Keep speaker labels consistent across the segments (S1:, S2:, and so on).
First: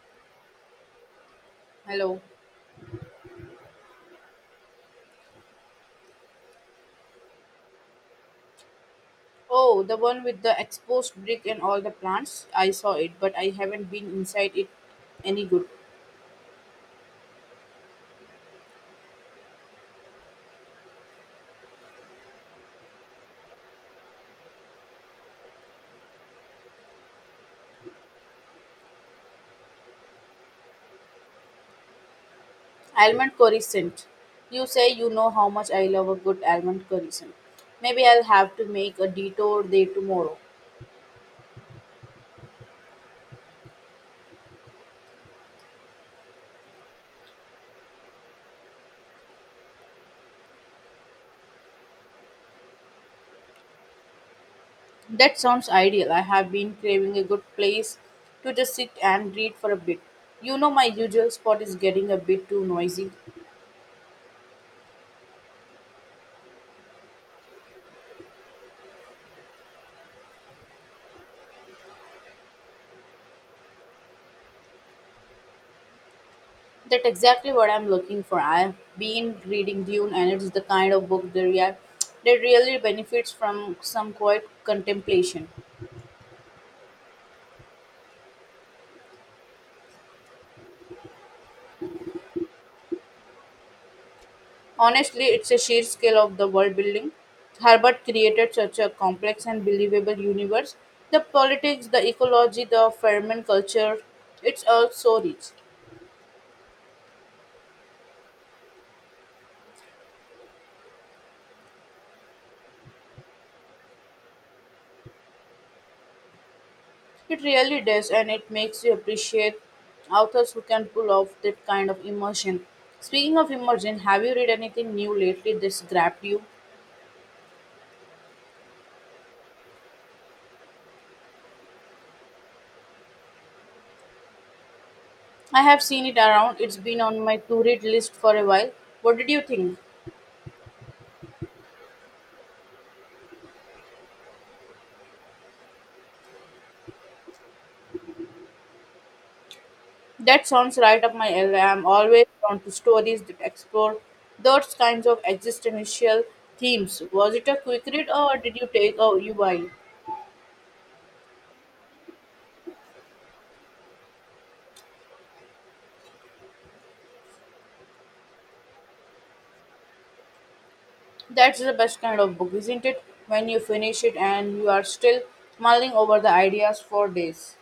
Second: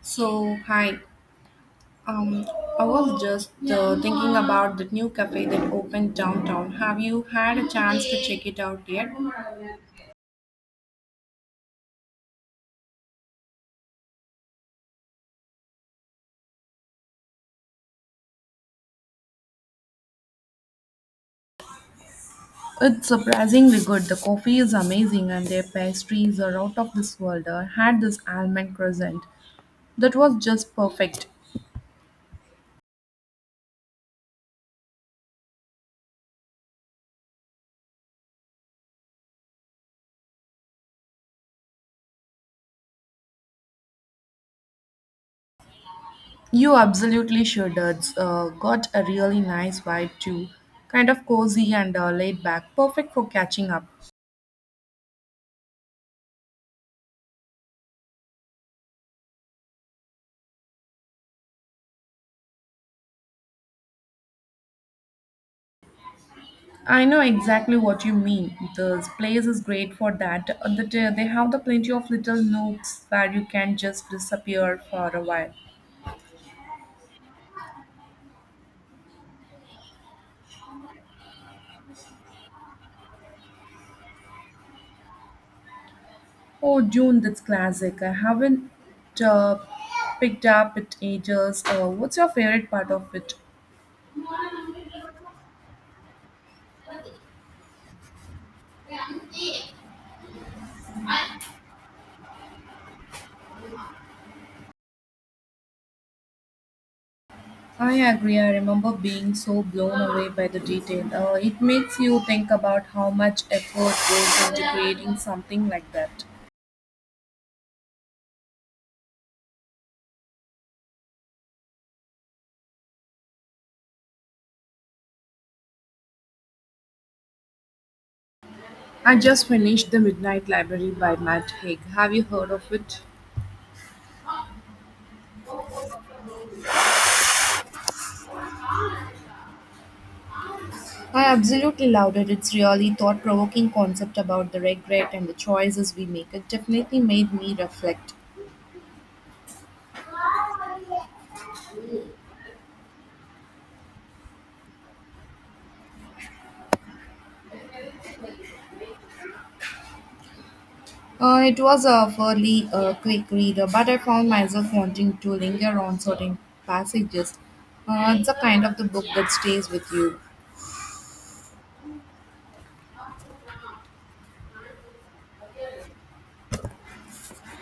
S1: So, hi.
S2: Hello.
S1: Um, I was just thinking about the new cafe that opened downtown. Have you had a chance to check it out yet?
S2: Oh, the one with the exposed brick and all the plants. I saw it, but I haven't been inside it any good.
S1: It's surprisingly good. The coffee is amazing and their pastries are out of this world. I had this almond crescent that was just perfect.
S2: Almond curry scent. You say you know how much I love a good almond curry scent. Maybe I'll have to make a detour there tomorrow.
S1: You absolutely should. It's got a really nice vibe too. Kind of cozy and laid back. Perfect for catching up.
S2: That sounds ideal. I have been craving a good place to just sit and read for a bit. You know my usual spot is getting a bit too noisy.
S1: I know exactly what you mean. The place is great for that. They have the plenty of little nooks where you can just disappear for a while.
S2: That's exactly what I'm looking for. I've been reading Dune, and it's the kind of book that really benefits from some quiet contemplation.
S1: Oh, June, that's classic. I haven't uh, picked up it ages. What's your favorite part of it?
S2: Honestly, it's a sheer scale of the world building. Herbert created such a complex and believable universe. The politics, the ecology, the ferment culture, it's all so rich.
S1: I agree. I remember being so blown away by the detail. It makes you think about how much effort goes into creating something like that.
S2: It really does, and it makes you appreciate authors who can pull off that kind of immersion. Speaking of immersion, have you read anything new lately that's grabbed you?
S1: I just finished The Midnight Library by Matt Haig. Have you heard of it?
S2: I have seen it around. It's been on my to read list for a while. What did you think?
S1: I absolutely loved it. It's really thought provoking concept about the regret and the choices we make. It definitely made me reflect.
S2: That sounds right up my alley. I'm always drawn to stories that explore those kinds of existential themes. Was it a quick read or did you take a you while?
S1: It was a fairly quick reader, but I found myself wanting to linger on certain passages. It's a kind of the book that stays with you.
S2: That's the best kind of book, isn't it? When you finish it and you are still mulling over the ideas for days.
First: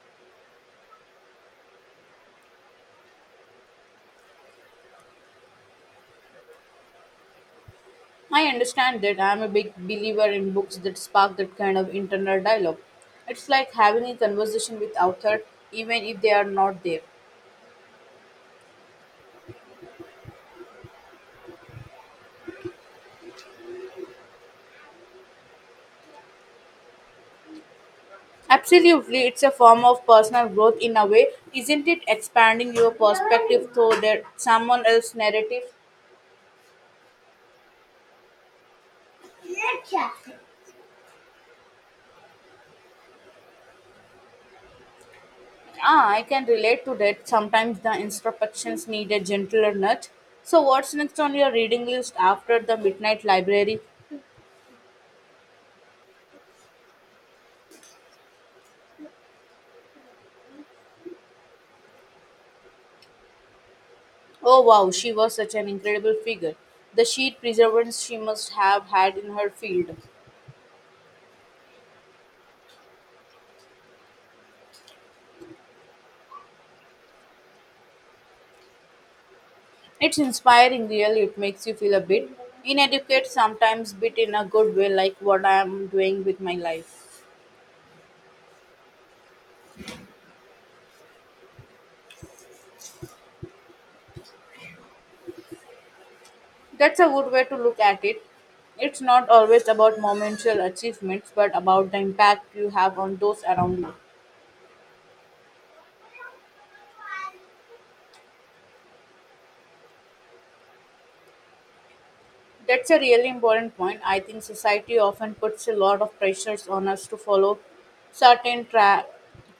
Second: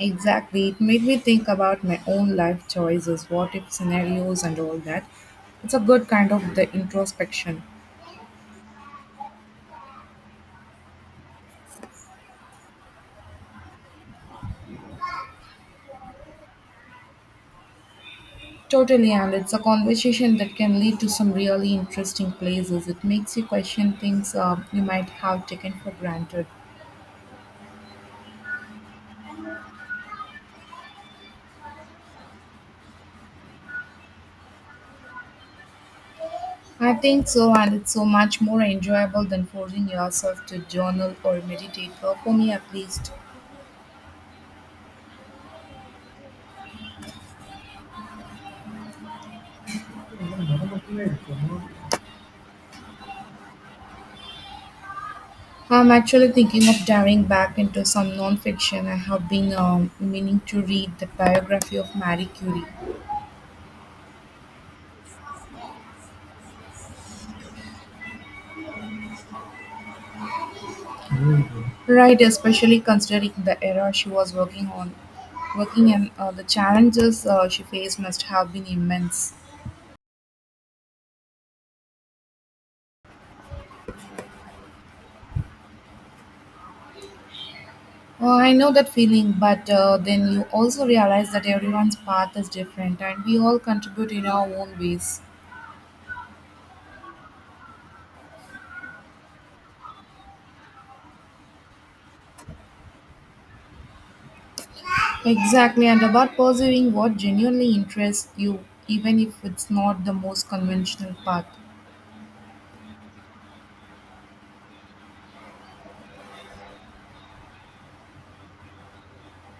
S1: Exactly. It made me think about my own life choices, what if scenarios, and all that. It's a good kind of the introspection.
S2: I understand that I'm a big believer in books that spark that kind of internal dialogue. It's like having a conversation with author even if they are not there.
S1: Totally, and it's a conversation that can lead to some really interesting places. It makes you question things you might have taken for granted.
S2: Absolutely, it's a form of personal growth in a way, isn't it? Expanding your perspective through that someone else's narrative.
S1: I think so, and it's so much more enjoyable than forcing yourself to journal or meditate, or for me at least.
S2: Ah, I can relate to that. Sometimes the instructions need a gentler nudge. So, what's next on your reading list after the Midnight Library?
S1: I'm actually thinking of diving back into some non-fiction. I have been meaning to read the biography of Marie Curie,
S2: Oh wow, she was such an incredible figure. The sheer perseverance she must have had in her field.
S1: right? Especially considering the era she was working on, working in, the challenges she faced must have been immense.
S2: It's inspiring, really. It makes you feel a bit inadequate sometimes, but in a good way, like what I am doing with my life.
S1: I know that feeling, but then you also realize that everyone's path is different and we all contribute in our own ways.
S2: That's a good way to look at it. It's not always about momentary achievements, but about the impact you have on those around you.
S1: Exactly, and about pursuing what genuinely interests you, even if it's not the most conventional path.
S2: That's a really important point. I think society often puts a lot of pressures on us to follow certain tra-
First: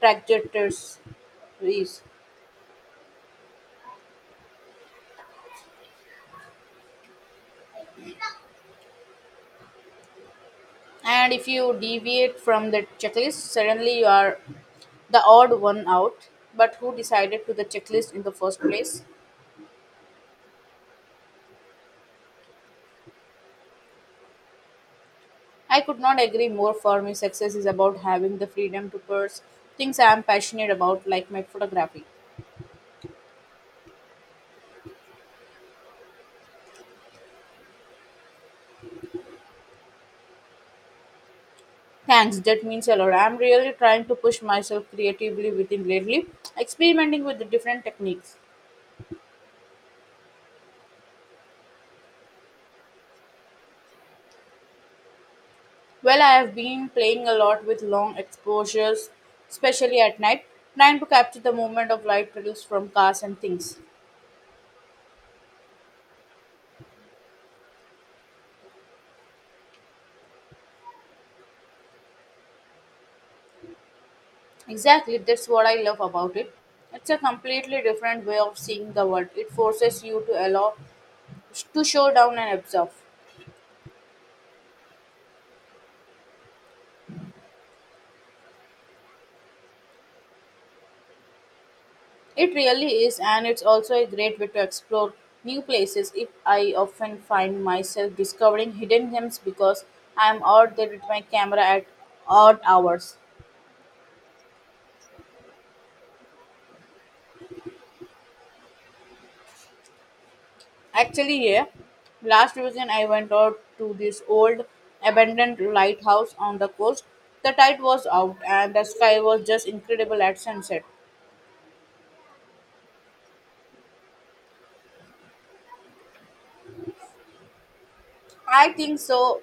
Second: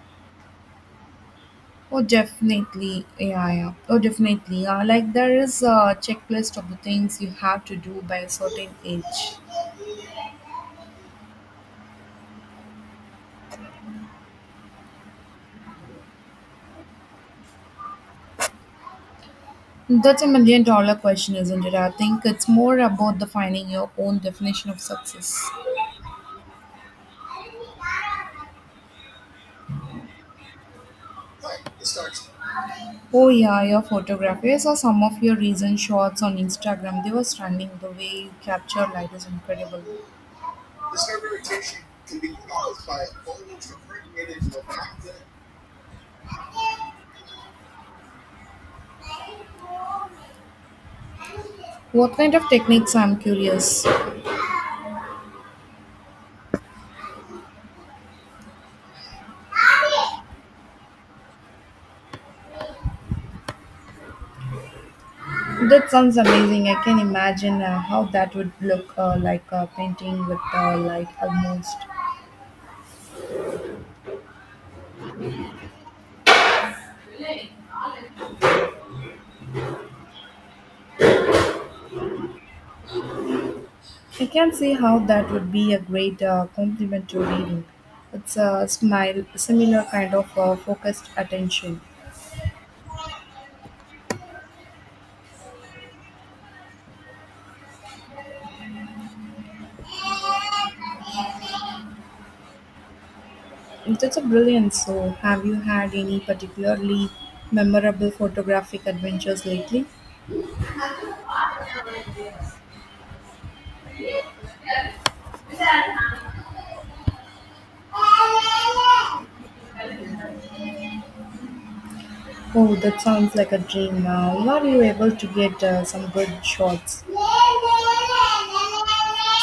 S2: trajectories.
S1: Oh, definitely, yeah, yeah. Oh, definitely. Like there is a checklist of the things you have to do by a certain age.
S2: And if you deviate from the checklist, suddenly you are the odd one out. But who decided to the checklist in the first place?
S1: That's a million dollar question, isn't it? I think it's more about defining your own definition of success.
S2: I could not agree more. For me, success is about having the freedom to pursue things I am passionate about, like my photography.
S1: Oh yeah, your photography. I saw some of your recent shots on Instagram. They were stunning. The way you capture light is incredible.
S2: Thanks, that means a lot. I'm really trying to push myself creatively within lately, experimenting with the different techniques.
S1: What kind of techniques? I'm curious.
S2: Well, I have been playing a lot with long exposures, especially at night, trying to capture the movement of light produced from cars and things.
S1: That sounds amazing. I can imagine how that would look like a painting with light almost.
S2: Exactly, that's what I love about it. It's a completely different way of seeing the world. It forces you to allow to show down and observe.
S1: I can see how that would be a great complement to reading. It's a smile, similar kind of focused attention.
S2: It really is, and it's also a great way to explore new places. If I often find myself discovering hidden gems because I'm out there with my camera at odd hours.
S1: That's a brilliant. So, have you had any particularly memorable photographic adventures lately?
S2: Actually, yeah, last weekend I went out to this old abandoned lighthouse on the coast. The tide was out, and the sky was just incredible at sunset.
S1: Oh, that sounds like a dream. Were you able to get some good shots?
S2: I think so.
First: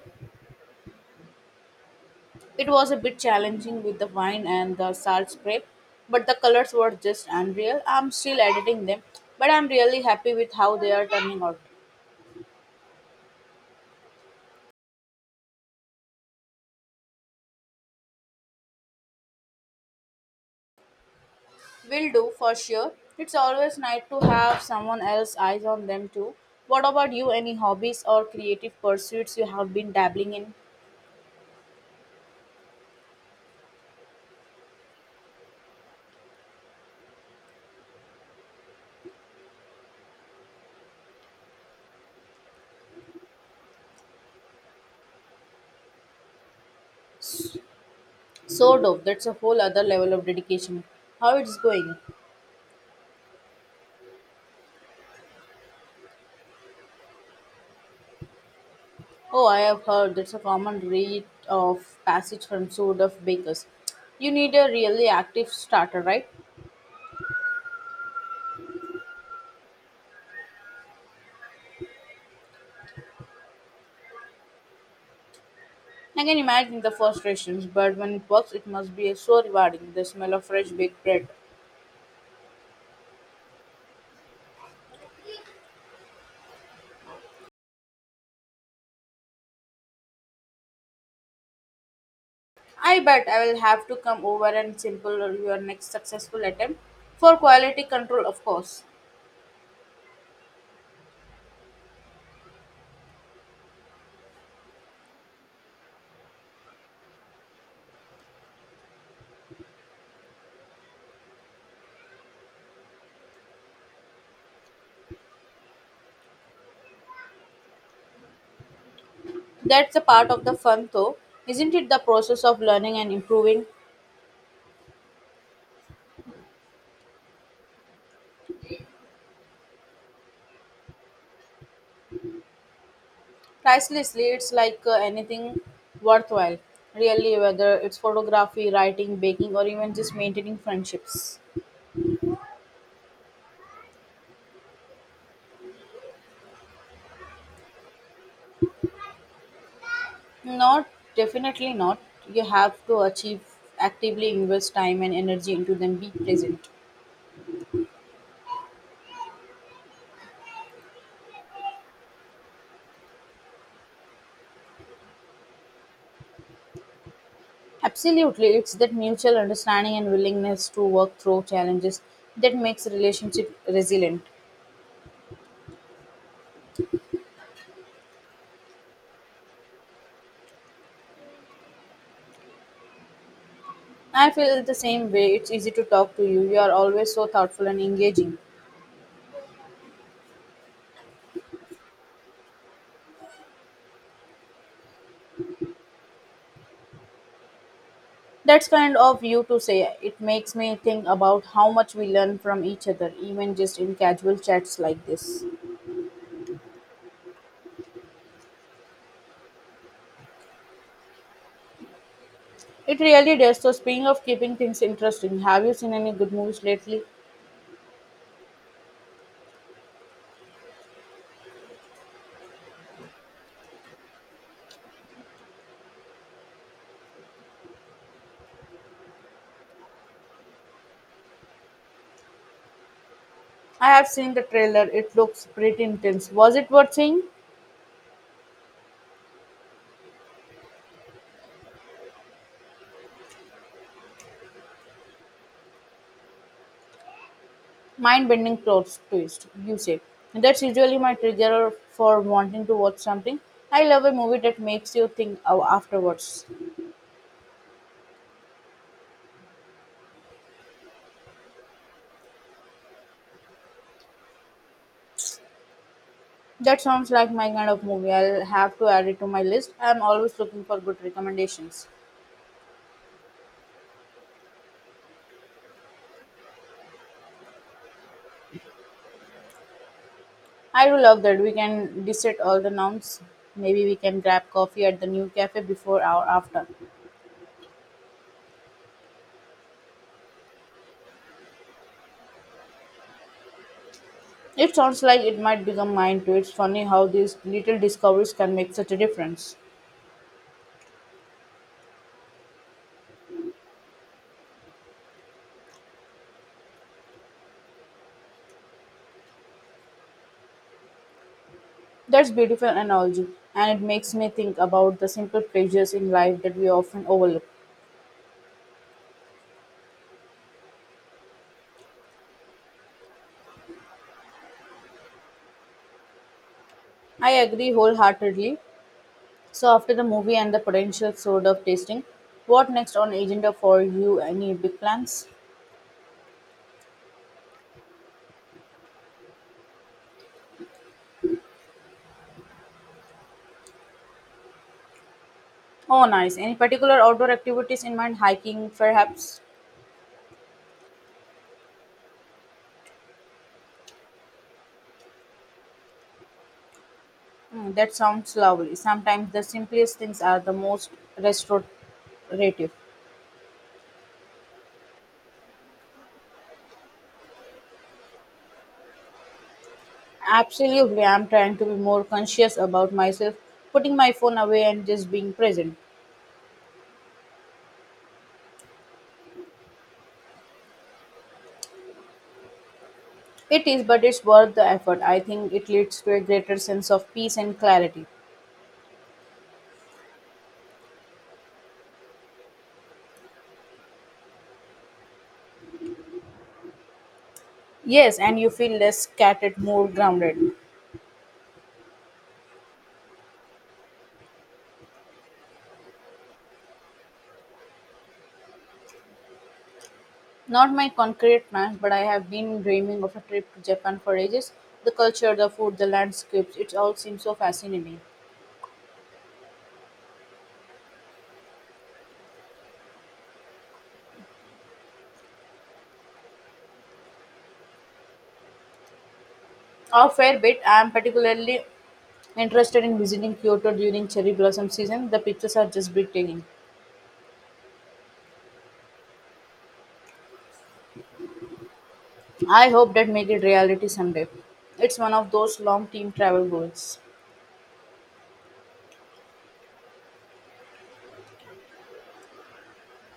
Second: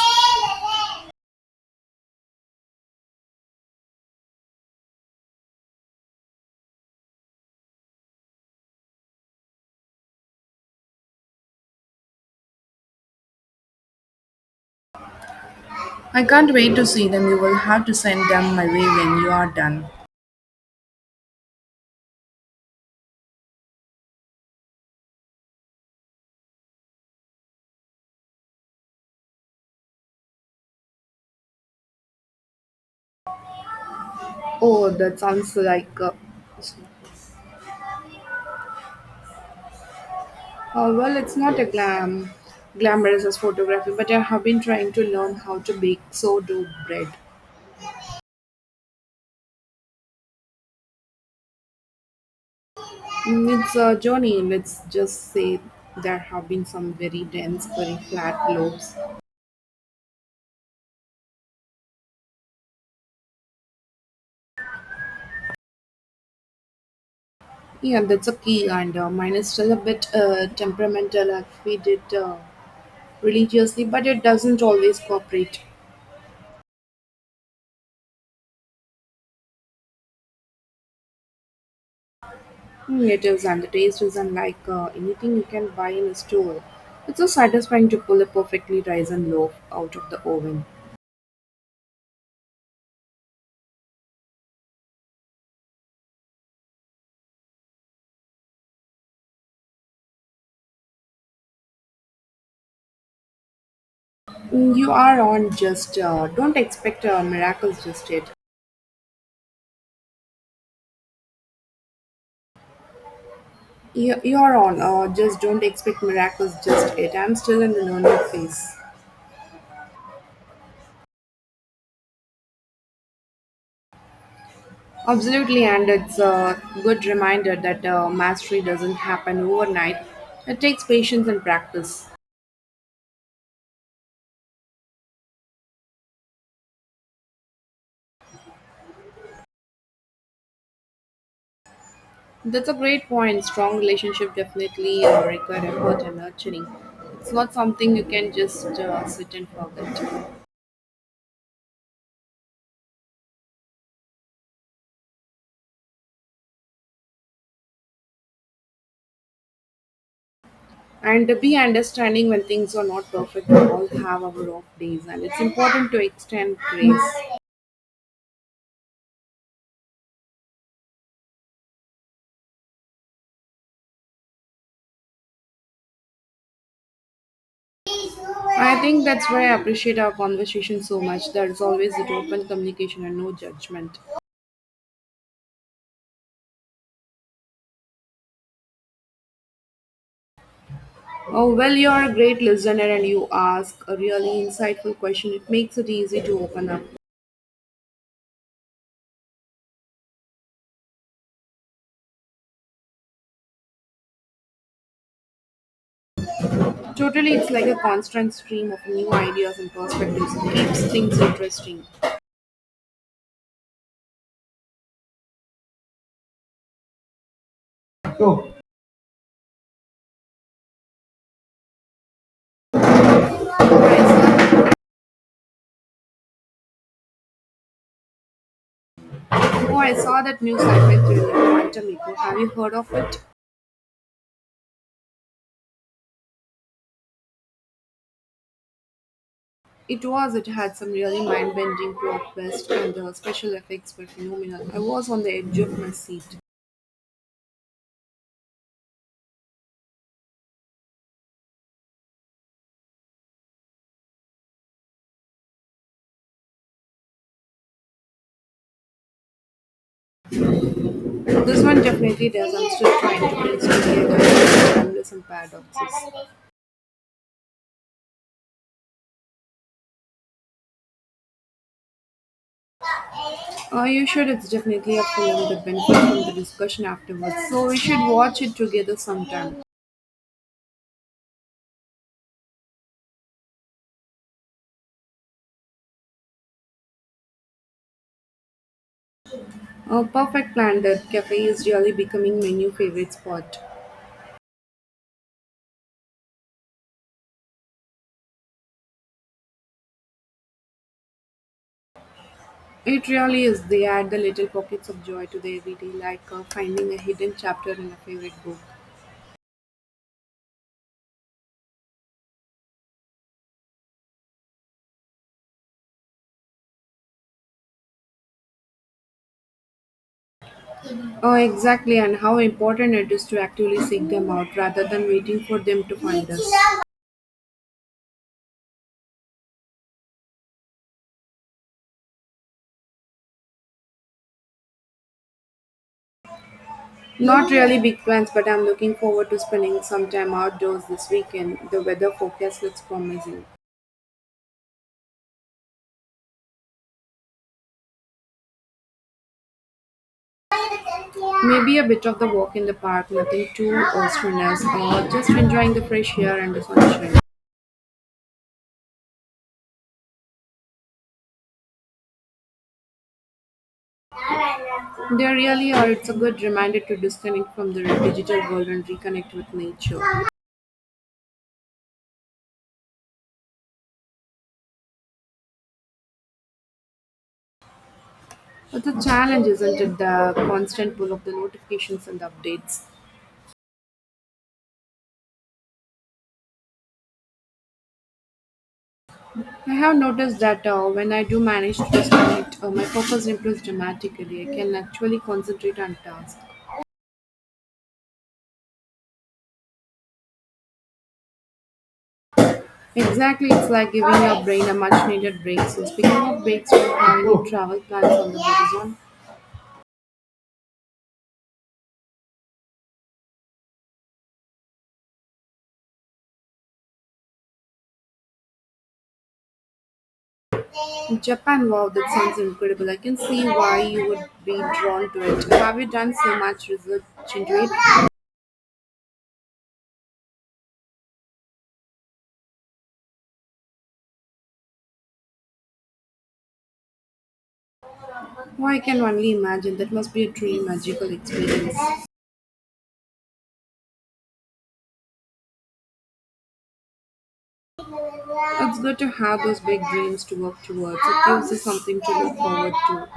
S2: It was a bit challenging with the wine and the salt spray, but the colors were just unreal. I'm still editing them, but I'm really happy with how they are turning out.
S1: I can't wait to see them. You will have to send them my way when you are done.
S2: Will do for sure. It's always nice to have someone else's eyes on them too. What about you? Any hobbies or creative pursuits you have been dabbling in?
S1: Oh, that sounds like a. Well, it's not a glamorous as photography, but I have been trying to learn how to bake sourdough bread.
S2: So dope. That's a whole other level of dedication. How it's going?
S1: Mm, it's a journey. Let's just say there have been some very dense, very flat loaves.
S2: Oh, I have heard that's a common rite of passage from sort of bakers. You need a really active starter, right?
S1: Yeah, that's a key, and mine is still a bit temperamental. I feed it religiously, but it doesn't always cooperate.
S2: I can imagine the frustrations, but when it works, it must be so rewarding. The smell of fresh baked bread.
S1: Mm, it is, and the taste is unlike anything you can buy in a store. It's so satisfying to pull a perfectly risen loaf out of the oven.
S2: I bet I will have to come over and sample your next successful attempt for quality control, of course.
S1: Mm, you are on, just don't expect miracles just yet. You are on, just don't expect miracles just yet. I'm still in the learning phase.
S2: That's a part of the fun, though, isn't it? The process of learning and improving.
S1: Absolutely, and it's a good reminder that mastery doesn't happen overnight. It takes patience and practice.
S2: Pricelessly, it's like anything worthwhile, really, whether it's photography, writing, baking, or even just maintaining friendships.
S1: That's a great point. Strong relationship definitely require effort and nurturing. It's not something you can just sit and forget.
S2: Not definitely not. You have to achieve Actively invest time and energy into them, be present.
S1: And be understanding when things are not perfect. We all have our off days, and it's important to extend grace.
S2: Absolutely, it's that mutual understanding and willingness to work through challenges that makes a relationship resilient.
S1: I think that's why I appreciate our conversation so much. There's always that open communication and no judgment.
S2: I feel the same way. It's easy to talk to you. You are always so thoughtful and engaging.
S1: Oh, well, you're a great listener and you ask a really insightful question. It makes it easy to open up.
S2: That's kind of you to say. It makes me think about how much we learn from each other, even just in casual chats like this.
S1: Totally, it's like a constant stream of new ideas and perspectives. It keeps things interesting.
S2: It really does. So, speaking of keeping things interesting, have you seen any good movies lately?
S1: Oh, I saw that new sci fi thriller, Quantum Echo. Have you heard of it?
S2: I have seen the trailer. It looks pretty intense. Was it worth seeing?
S1: It was. It had some really mind-bending plot twists, and the special effects were phenomenal. I was on the edge of my seat.
S2: Mind-bending plot twist, you say. That's usually my trigger for wanting to watch something. I love a movie that makes you afterwards.
S1: This one definitely does. I'm still trying to piece together the timeless and paradoxes.
S2: That sounds like my kind of movie. I'll have to add it to my list. I'm always looking for good recommendations.
S1: You should. It's definitely a film that benefits from the discussion afterwards. So we should watch it together sometime.
S2: I do love that. We can dissect all the nouns. Maybe we can grab coffee at the new cafe before or after.
S1: A perfect plan. That cafe is really becoming my new favorite spot.
S2: It sounds like it might become mine too. It's funny how these little discoveries can make such a difference.
S1: It really is. They add the little pockets of joy to the everyday, like finding a hidden chapter in a favorite book.
S2: That's beautiful analogy, and it makes me think about the simple pleasures in life that we often overlook.
S1: Oh, exactly, and how important it is to actively seek them out rather than waiting for them to find us.
S2: I agree wholeheartedly. So after the movie and the potential sort of tasting, what next on agenda for you? Any big plans?
S1: Not really big plans, but I'm looking forward to spending some time outdoors this weekend. The weather forecast looks promising.
S2: Oh, nice. Any particular outdoor activities in mind? Hiking, perhaps?
S1: Maybe a bit of the walk in the park, nothing too strenuous, or just enjoying the fresh air and the sunshine.
S2: Hmm, that sounds lovely. Sometimes the simplest things are the most restorative.
S1: They really are. It's a good reminder to disconnect from the digital world and reconnect with nature.
S2: Absolutely, I'm trying to be more conscious about myself, putting my phone away and just being present.
S1: But the challenge isn't it the constant pull of the notifications and the updates.
S2: It is, but it's worth the effort. I think it leads to a greater sense of peace and clarity.
S1: I have noticed that when I do manage to disconnect, my focus improves dramatically. I can actually concentrate on tasks.
S2: Yes, and you feel less scattered, more grounded.
S1: Exactly, it's like giving your brain a much needed break. So, speaking of breaks, do you have any travel plans on the horizon?
S2: Not my concrete plans, but I have been dreaming of a trip to Japan for ages. The culture, the food, the landscapes, it all seems so fascinating.
S1: In Japan, wow, that sounds incredible. I can see why you would be drawn to it. Have you done so much research into it?
S2: A fair bit, I am particularly interested in visiting Kyoto during cherry blossom season. The pictures are just breathtaking.
S1: Oh, I can only imagine. That must be a truly magical experience.
S2: I hope that make it reality someday. It's one of those long team travel goals.
S1: It's good to have those big dreams to work towards. It gives you something to look forward to.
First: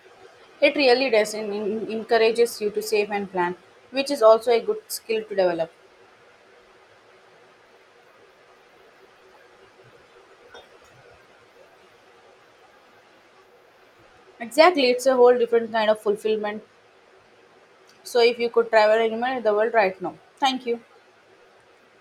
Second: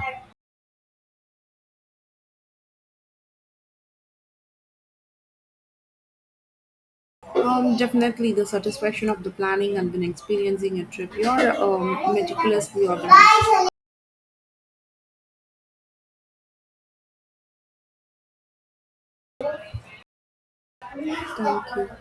S2: It really does and encourages you to save and plan, which is also a good skill to develop.
S1: Definitely the satisfaction of the planning and then experiencing a trip. You're meticulously organized.
S2: Exactly, it's a whole different kind of fulfillment. So, if you could travel anywhere in the world right now, thank you.
S1: Thank you.